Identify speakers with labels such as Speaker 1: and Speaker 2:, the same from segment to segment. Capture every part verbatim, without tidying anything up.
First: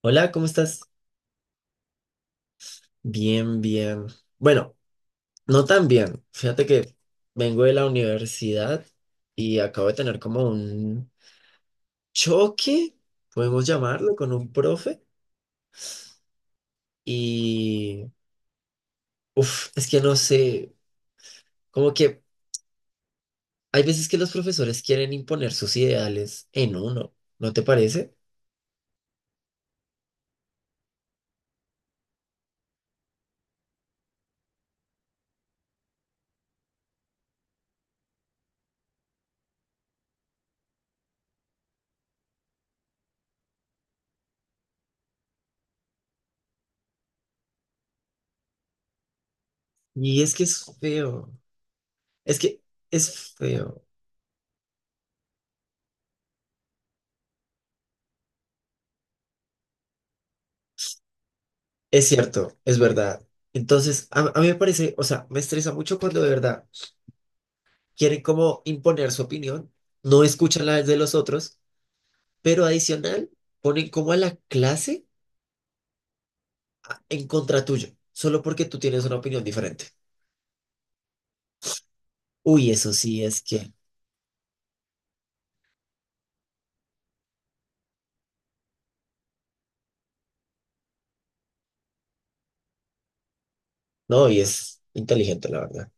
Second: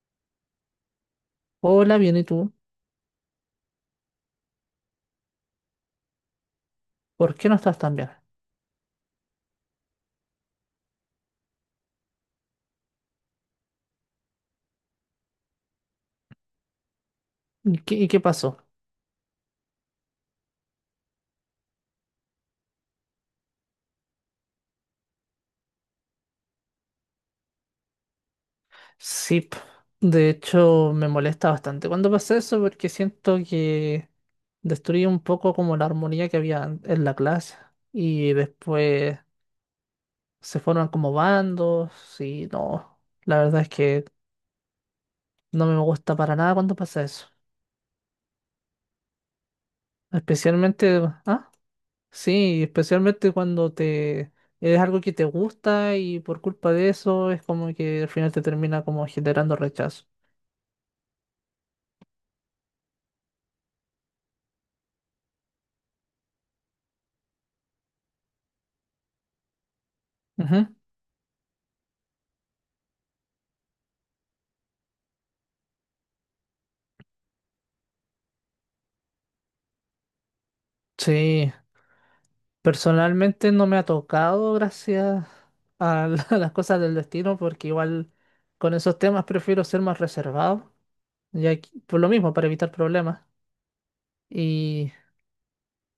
Speaker 1: Hola, ¿cómo estás?
Speaker 2: Hola, bien, ¿y tú?
Speaker 1: Bien, bien. Bueno, no tan bien. Fíjate que
Speaker 2: ¿Por qué no
Speaker 1: vengo de
Speaker 2: estás
Speaker 1: la
Speaker 2: tan bien?
Speaker 1: universidad y acabo de tener como un choque, podemos llamarlo, con un profe.
Speaker 2: ¿Y qué, y
Speaker 1: Y,
Speaker 2: qué pasó?
Speaker 1: uff, es que no sé, como que hay veces que los profesores quieren imponer sus ideales en uno, ¿no te parece?
Speaker 2: Sí, p- de hecho me molesta bastante cuando pasa eso porque siento que destruye un poco como la armonía que había an- en la clase y después se forman como bandos y no, la verdad es que no me gusta para nada cuando pasa eso.
Speaker 1: Y es que es
Speaker 2: Especialmente,
Speaker 1: feo.
Speaker 2: ah,
Speaker 1: Es que
Speaker 2: sí, especialmente
Speaker 1: es
Speaker 2: cuando
Speaker 1: feo.
Speaker 2: te es algo que te gusta y por culpa de eso es como que al final te termina como generando rechazo.
Speaker 1: Es cierto, es verdad. Entonces, a, a mí me parece, o sea, me estresa mucho cuando de verdad quieren como imponer su opinión, no escuchan
Speaker 2: Ujú.
Speaker 1: la de los otros, pero adicional ponen como a la clase a- en contra tuyo, solo porque tú tienes una opinión diferente.
Speaker 2: Sí,
Speaker 1: Uy, eso sí es
Speaker 2: personalmente no
Speaker 1: que,
Speaker 2: me ha tocado gracias a, la- las cosas del destino, porque igual con esos temas prefiero ser más reservado, ya que- por lo mismo, para evitar problemas.
Speaker 1: no, y es
Speaker 2: ¿Y
Speaker 1: inteligente, la verdad.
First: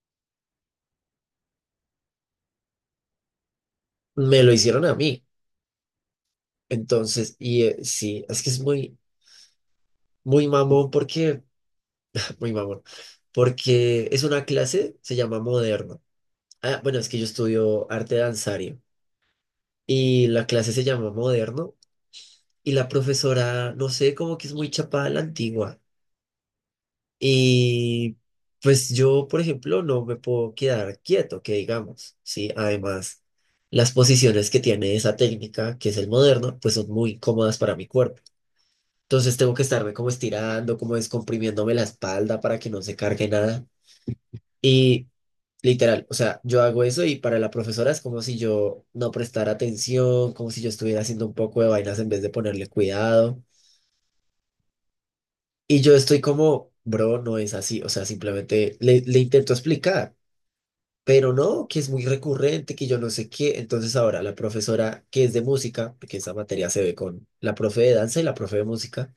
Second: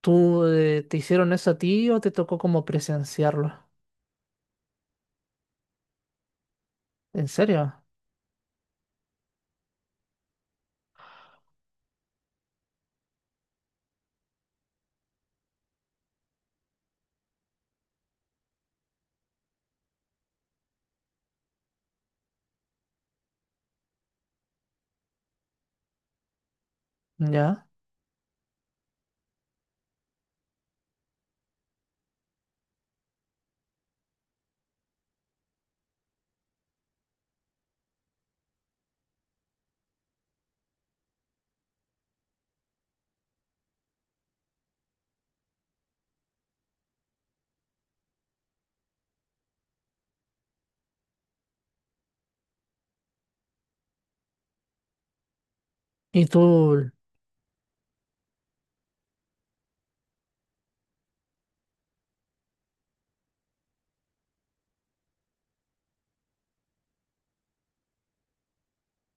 Speaker 2: tú eh, te hicieron eso a ti o te tocó como presenciarlo?
Speaker 1: Me lo hicieron a mí.
Speaker 2: ¿En
Speaker 1: Entonces, y eh,
Speaker 2: serio?
Speaker 1: sí, es que es muy, muy mamón porque, muy mamón, porque es una clase, se llama moderno. Ah, bueno, es que yo estudio arte danzario y la clase se llama moderno y la profesora, no sé, como que es muy chapada a la antigua.
Speaker 2: ¿Ya?
Speaker 1: Y pues yo, por ejemplo, no me puedo quedar quieto, que digamos, ¿sí? Además, las posiciones que tiene esa técnica, que es el moderno, pues son muy cómodas para mi cuerpo. Entonces tengo que estarme como estirando, como descomprimiéndome la espalda para que no se cargue nada. Y literal, o sea, yo hago eso y para la profesora es como si yo no prestara atención, como si yo estuviera haciendo un poco de vainas en vez de ponerle cuidado. Y yo estoy
Speaker 2: ¿Y
Speaker 1: como,
Speaker 2: tú
Speaker 1: bro, no es así. O sea, simplemente le, le intento explicar, pero no, que es muy recurrente, que yo no sé qué. Entonces ahora la profesora que es de música, porque esa materia se ve con la profe de danza y la profe de música,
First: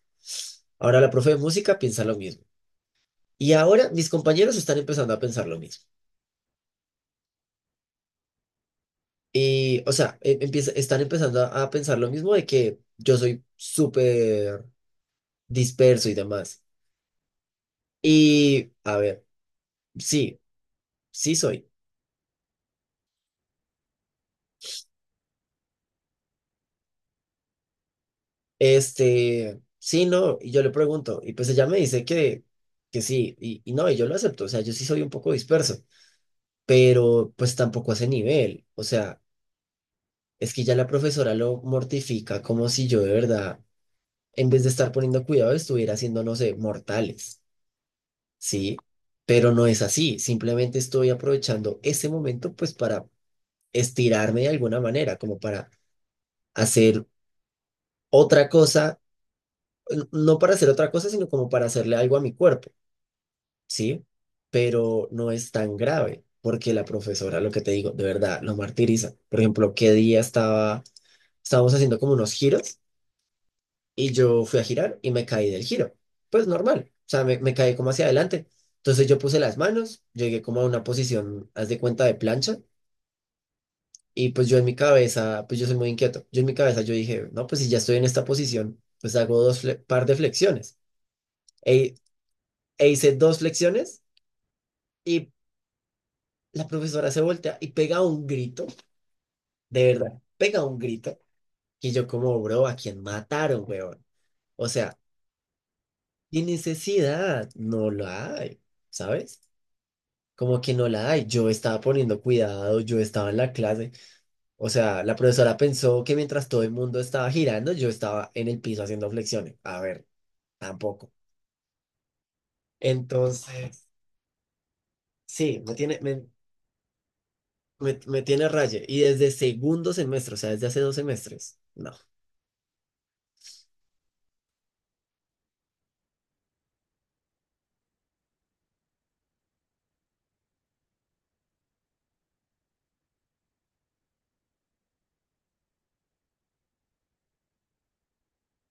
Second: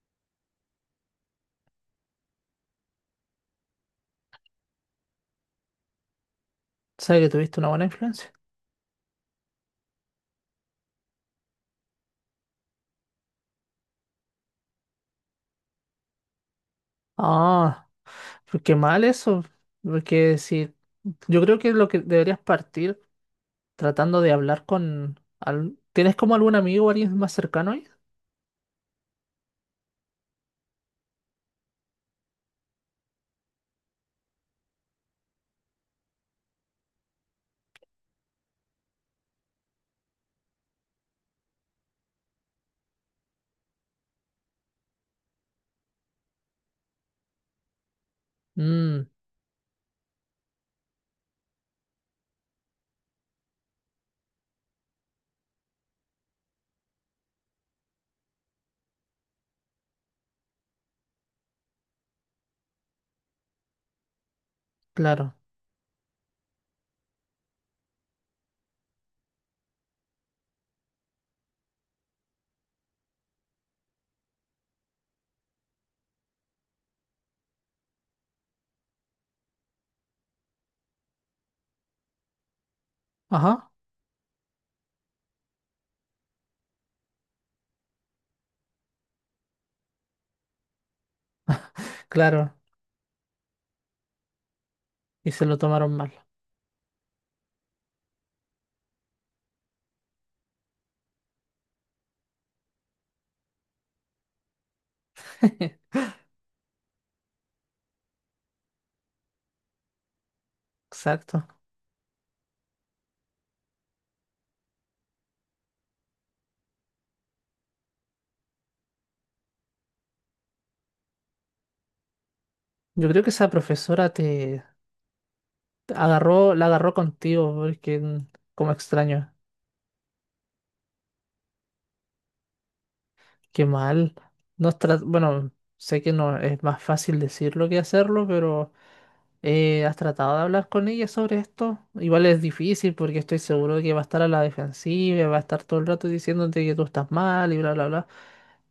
Speaker 1: ahora la profe de música piensa lo mismo. Y ahora mis compañeros están empezando a pensar lo mismo.
Speaker 2: sabes que tuviste una buena influencia?
Speaker 1: Y, o sea, e- empieza- están empezando a, a pensar lo mismo de que yo soy súper disperso y demás.
Speaker 2: Ah, pues
Speaker 1: Y,
Speaker 2: qué
Speaker 1: a
Speaker 2: mal
Speaker 1: ver,
Speaker 2: eso, porque
Speaker 1: sí,
Speaker 2: si
Speaker 1: sí
Speaker 2: yo creo
Speaker 1: soy.
Speaker 2: que lo que deberías partir tratando de hablar con... al- ¿Tienes como algún amigo o alguien más cercano ahí?
Speaker 1: Este, sí, no, y yo le pregunto, y pues ella me dice que, que sí, y, y no, y yo lo acepto, o sea, yo sí soy un poco disperso, pero pues tampoco a ese nivel, o sea, es que ya la profesora lo mortifica como si yo de verdad, en vez de estar poniendo cuidado, estuviera haciendo, no sé, mortales, ¿sí?
Speaker 2: Mm,
Speaker 1: Pero no es así, simplemente estoy aprovechando ese momento pues para estirarme de alguna manera, como para hacer otra cosa, n- no para hacer otra cosa, sino como para hacerle algo a mi cuerpo. ¿Sí? Pero no
Speaker 2: claro.
Speaker 1: es tan grave, porque la profesora, lo que te digo, de verdad, lo martiriza. Por ejemplo, qué día estaba, estábamos haciendo como unos giros y yo fui a girar y me caí del giro. Pues normal, o sea, me, me caí como hacia adelante. Entonces yo puse las manos, llegué como a una posición, haz de cuenta, de plancha.
Speaker 2: Ajá,
Speaker 1: Y pues yo en mi cabeza, pues yo soy muy inquieto, yo en mi cabeza yo dije, no, pues si ya estoy en esta posición, pues hago dos fle- par de flexiones. E,
Speaker 2: claro.
Speaker 1: e hice dos flexiones y
Speaker 2: Y se lo tomaron mal.
Speaker 1: la profesora se voltea y pega un grito. De verdad, pega un grito que yo como, bro, ¿a quién mataron, weón? O sea, ¿qué necesidad? No la hay, ¿sabes? Como que no la hay.
Speaker 2: Exacto.
Speaker 1: Yo estaba poniendo cuidado, yo estaba en la clase. O sea, la profesora pensó que mientras todo el mundo estaba girando, yo estaba en el piso haciendo flexiones. A ver, tampoco.
Speaker 2: Yo creo que esa
Speaker 1: Entonces,
Speaker 2: profesora te
Speaker 1: sí, me
Speaker 2: te
Speaker 1: tiene, me,
Speaker 2: agarró, la agarró contigo,
Speaker 1: me,
Speaker 2: porque
Speaker 1: me
Speaker 2: mm,
Speaker 1: tiene
Speaker 2: como
Speaker 1: raye. Y desde
Speaker 2: extraño.
Speaker 1: segundo semestre, o sea, desde hace dos semestres. No.
Speaker 2: Qué mal. No es tra- bueno, sé que no es más fácil decirlo que hacerlo, pero eh, ¿has tratado de hablar con ella sobre esto? Igual es difícil porque estoy seguro de que va a estar a la defensiva, va a estar todo el rato diciéndote que tú estás mal y bla, bla, bla.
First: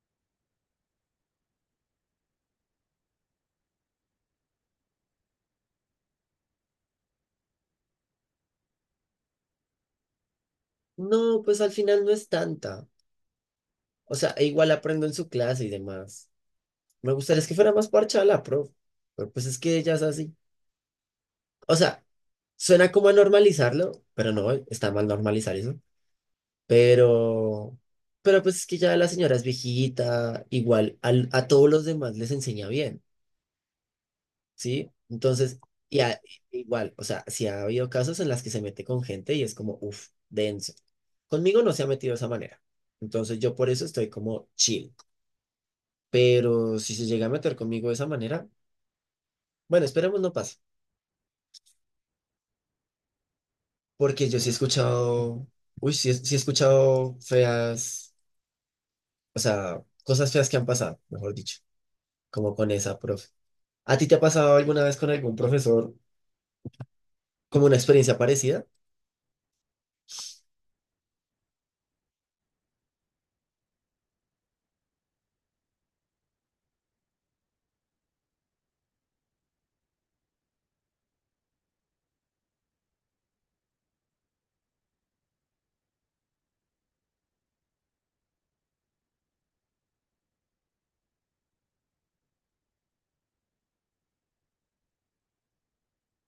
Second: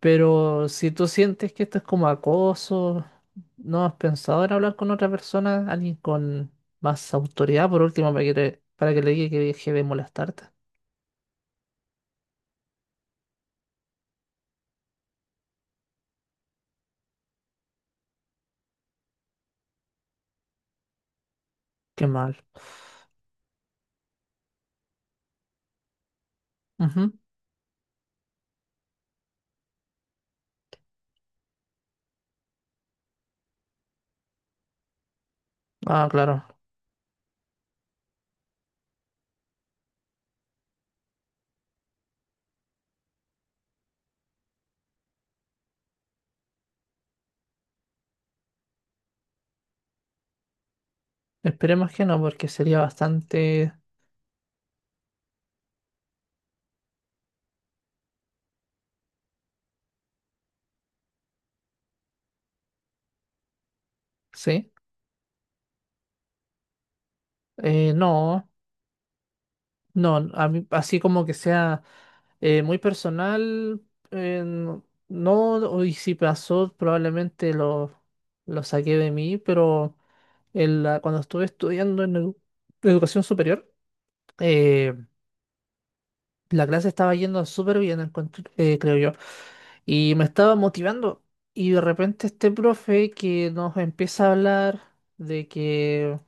Speaker 2: Pero si tú sientes que esto es como acoso, ¿no has pensado en hablar con otra persona, alguien con más autoridad, por último, para que, le- para que le diga que deje de molestarte?
Speaker 1: No, pues al final no es tanta. O sea, e igual aprendo en su clase y demás. Me gustaría es que fuera más parchada la pro, pero pues es que ella es así. O sea,
Speaker 2: Qué mal.
Speaker 1: suena como a normalizarlo, pero no, está mal normalizar eso.
Speaker 2: Ujú.
Speaker 1: Pero, pero pues es que ya la señora es viejita, igual al- a todos los demás les enseña bien, ¿sí? Entonces, y
Speaker 2: Ah,
Speaker 1: a-
Speaker 2: claro.
Speaker 1: igual, o sea, si ha habido casos en las que se mete con gente y es como, uff, denso. Conmigo no se ha metido de esa manera. Entonces yo por eso estoy como chill. Pero si se llega a meter conmigo de esa manera, bueno, esperemos no pase,
Speaker 2: Esperemos que no, porque sería bastante...
Speaker 1: porque yo sí he escuchado, uy, sí, he- sí he escuchado feas, o sea, cosas feas que han pasado, mejor dicho, como con esa profe. ¿A ti te ha pasado
Speaker 2: ¿Sí?
Speaker 1: alguna vez con algún profesor como una
Speaker 2: Eh,
Speaker 1: experiencia
Speaker 2: no,
Speaker 1: parecida?
Speaker 2: no, a mí- así como que sea... Eh, muy personal, eh, no, no, y si pasó, probablemente lo, lo saqué de mí, pero en la- cuando estuve estudiando en edu- educación superior, eh, la clase estaba yendo súper bien, encontré- eh, creo yo. Y me estaba motivando. Y de repente este profe que nos empieza a hablar de que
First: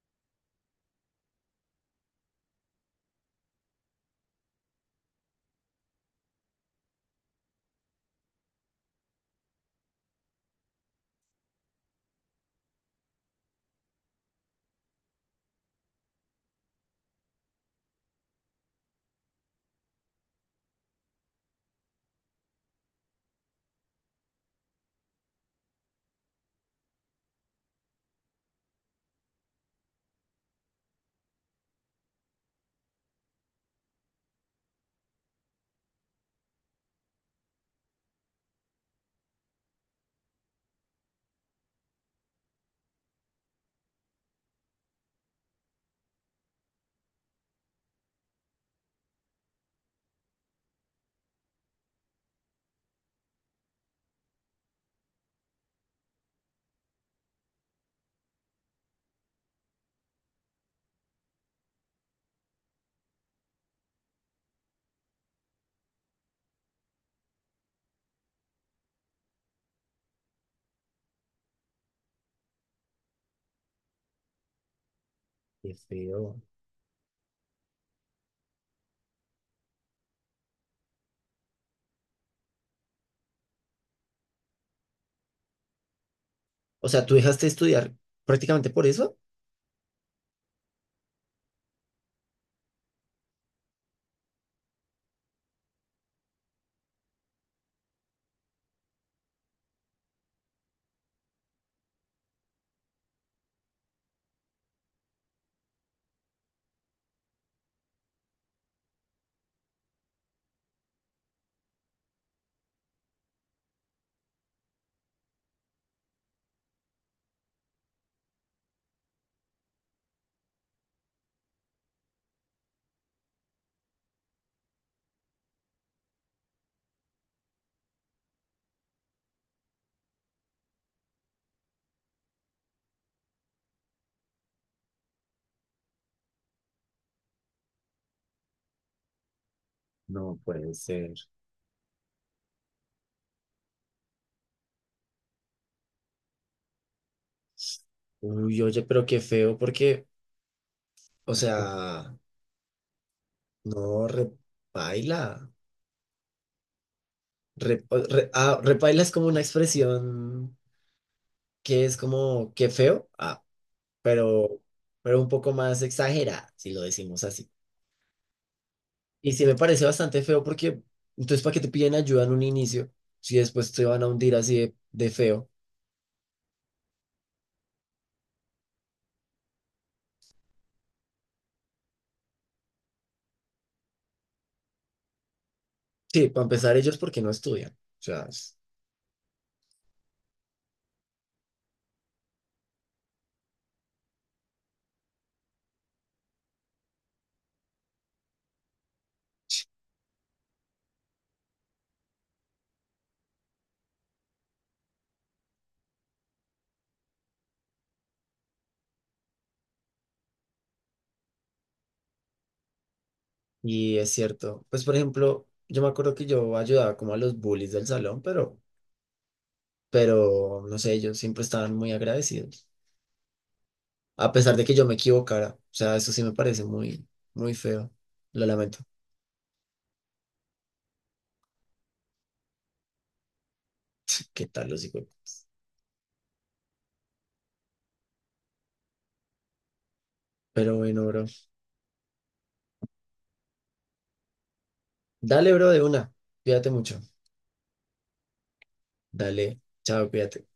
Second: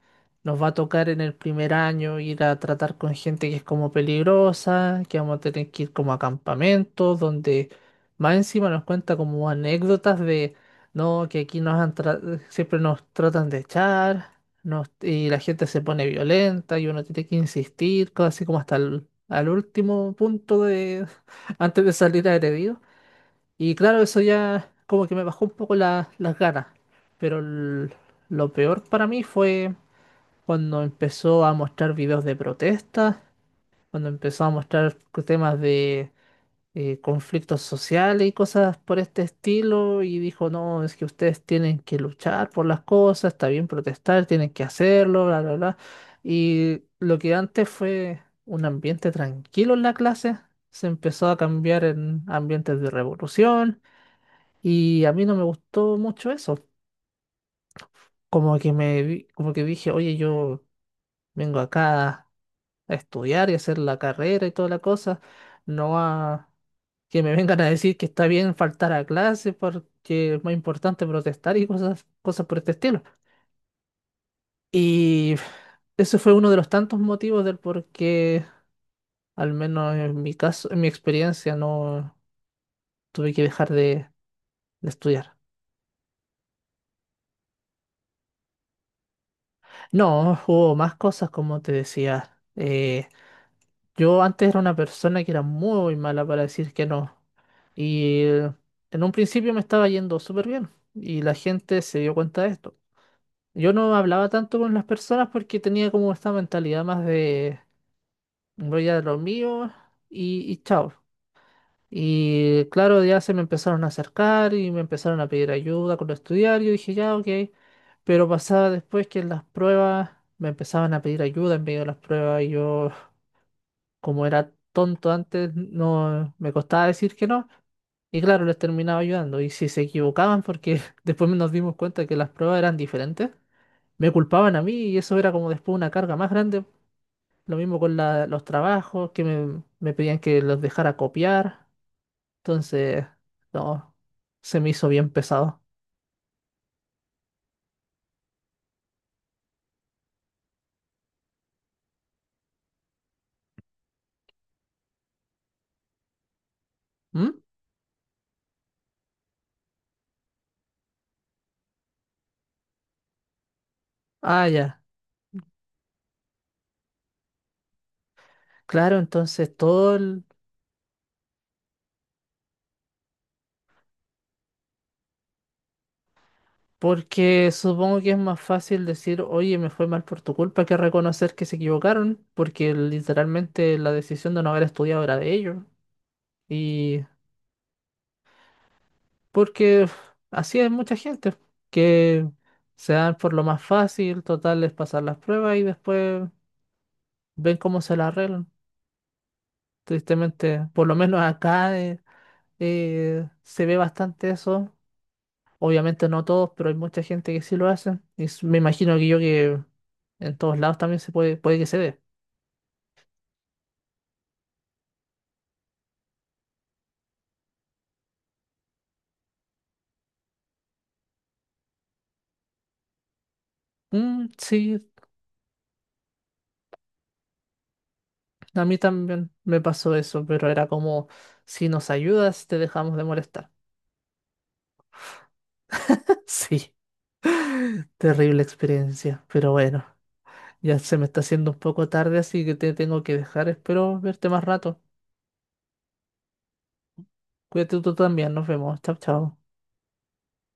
Speaker 2: nos va a tocar en el primer año ir a tratar con gente que es como peligrosa, que vamos a tener que ir como a campamentos, donde más encima nos cuenta como anécdotas de, no, que aquí nos han tra- siempre nos tratan de echar, nos- y la gente se pone violenta y uno tiene que insistir, casi como hasta el al último punto de antes de salir agredido. Y claro, eso ya como que me bajó un poco la- las ganas. Pero el- lo peor para mí fue cuando empezó a mostrar videos de protestas, cuando empezó a mostrar temas de eh, conflictos sociales y cosas por este estilo. Y dijo, no, es que ustedes tienen que luchar por las cosas, está bien protestar, tienen que hacerlo, bla, bla, bla. Y lo que antes fue un ambiente tranquilo en la clase, se empezó a cambiar en ambientes de revolución y a mí no me gustó mucho eso. Como que me vi- como que dije, oye, yo vengo acá a estudiar y hacer la carrera y toda la cosa, no a que me vengan a decir que está bien faltar a clase porque es más importante protestar y cosas, cosas por este estilo. Y
Speaker 1: Qué
Speaker 2: ese fue
Speaker 1: feo.
Speaker 2: uno de los tantos motivos del por qué, al menos en mi caso, en mi experiencia, no tuve que dejar de, de estudiar.
Speaker 1: O sea, ¿tú dejaste de estudiar prácticamente por eso?
Speaker 2: No, hubo más cosas, como te decía. eh, Yo antes era una persona que era muy mala para decir que no. Y eh, en un principio me estaba yendo súper bien. Y la gente se dio cuenta de esto. Yo no hablaba tanto con las personas porque tenía como esta mentalidad más de voy a lo mío y, y chao. Y claro, ya se me empezaron a acercar y me empezaron a pedir ayuda con estudiar. Yo dije, ya, ok. Pero pasaba después que en las pruebas me empezaban a pedir ayuda en medio de las pruebas y yo como era tonto antes, no me costaba decir que no. Y claro, les terminaba ayudando. Y si se equivocaban, porque después nos dimos cuenta que las pruebas eran diferentes, me culpaban a mí y eso era como después una carga más grande. Lo mismo con la- los trabajos, que me, me pedían
Speaker 1: No
Speaker 2: que los
Speaker 1: puede
Speaker 2: dejara
Speaker 1: ser.
Speaker 2: copiar. Entonces, no, se me hizo bien pesado.
Speaker 1: Uy, oye, pero qué feo, porque, o sea, no, repaila.
Speaker 2: ¿Mm?
Speaker 1: Re- o- re- ah, repaila es como una expresión que es como qué feo, ah,
Speaker 2: Ah,
Speaker 1: pero,
Speaker 2: ya.
Speaker 1: pero un poco más exagerada, si lo decimos así.
Speaker 2: Claro,
Speaker 1: Y sí me
Speaker 2: entonces
Speaker 1: parece
Speaker 2: todo
Speaker 1: bastante
Speaker 2: el-
Speaker 1: feo porque, entonces, ¿para qué te piden ayuda en un inicio si después te van a hundir así de, de feo?
Speaker 2: porque supongo que es más fácil decir, oye, me fue mal por tu culpa, que reconocer que se equivocaron, porque literalmente la decisión de no haber estudiado era de ellos.
Speaker 1: Sí, para empezar ellos
Speaker 2: Y
Speaker 1: porque no estudian. O sea.
Speaker 2: porque uf, así hay mucha gente, que se dan por lo más fácil, total, es pasar las pruebas y después ven cómo se las arreglan. Tristemente, por lo menos acá eh, eh, se ve bastante eso. Obviamente no todos, pero hay mucha gente que sí lo hace. Y s- me imagino que yo que en todos lados también se puede, puede que se dé.
Speaker 1: Y es cierto, pues por ejemplo, yo me acuerdo que yo ayudaba como a los bullies del salón, pero, pero no sé, ellos siempre estaban muy agradecidos,
Speaker 2: Mm,
Speaker 1: a pesar de que
Speaker 2: sí,
Speaker 1: yo me equivocara. O sea, eso sí me parece muy, muy feo. Lo
Speaker 2: a
Speaker 1: lamento.
Speaker 2: mí también me pasó eso, pero era como, si nos ayudas, te dejamos de molestar.
Speaker 1: ¿Qué tal los hijos?
Speaker 2: Sí, terrible experiencia, pero bueno,
Speaker 1: Pero
Speaker 2: ya se
Speaker 1: bueno,
Speaker 2: me está
Speaker 1: bro.
Speaker 2: haciendo un poco tarde, así que te tengo que dejar. Espero verte más rato.
Speaker 1: Dale, bro, de una. Cuídate mucho.
Speaker 2: Cuídate tú también, nos vemos. Chao, chao.
Speaker 1: Dale. Chao, cuídate.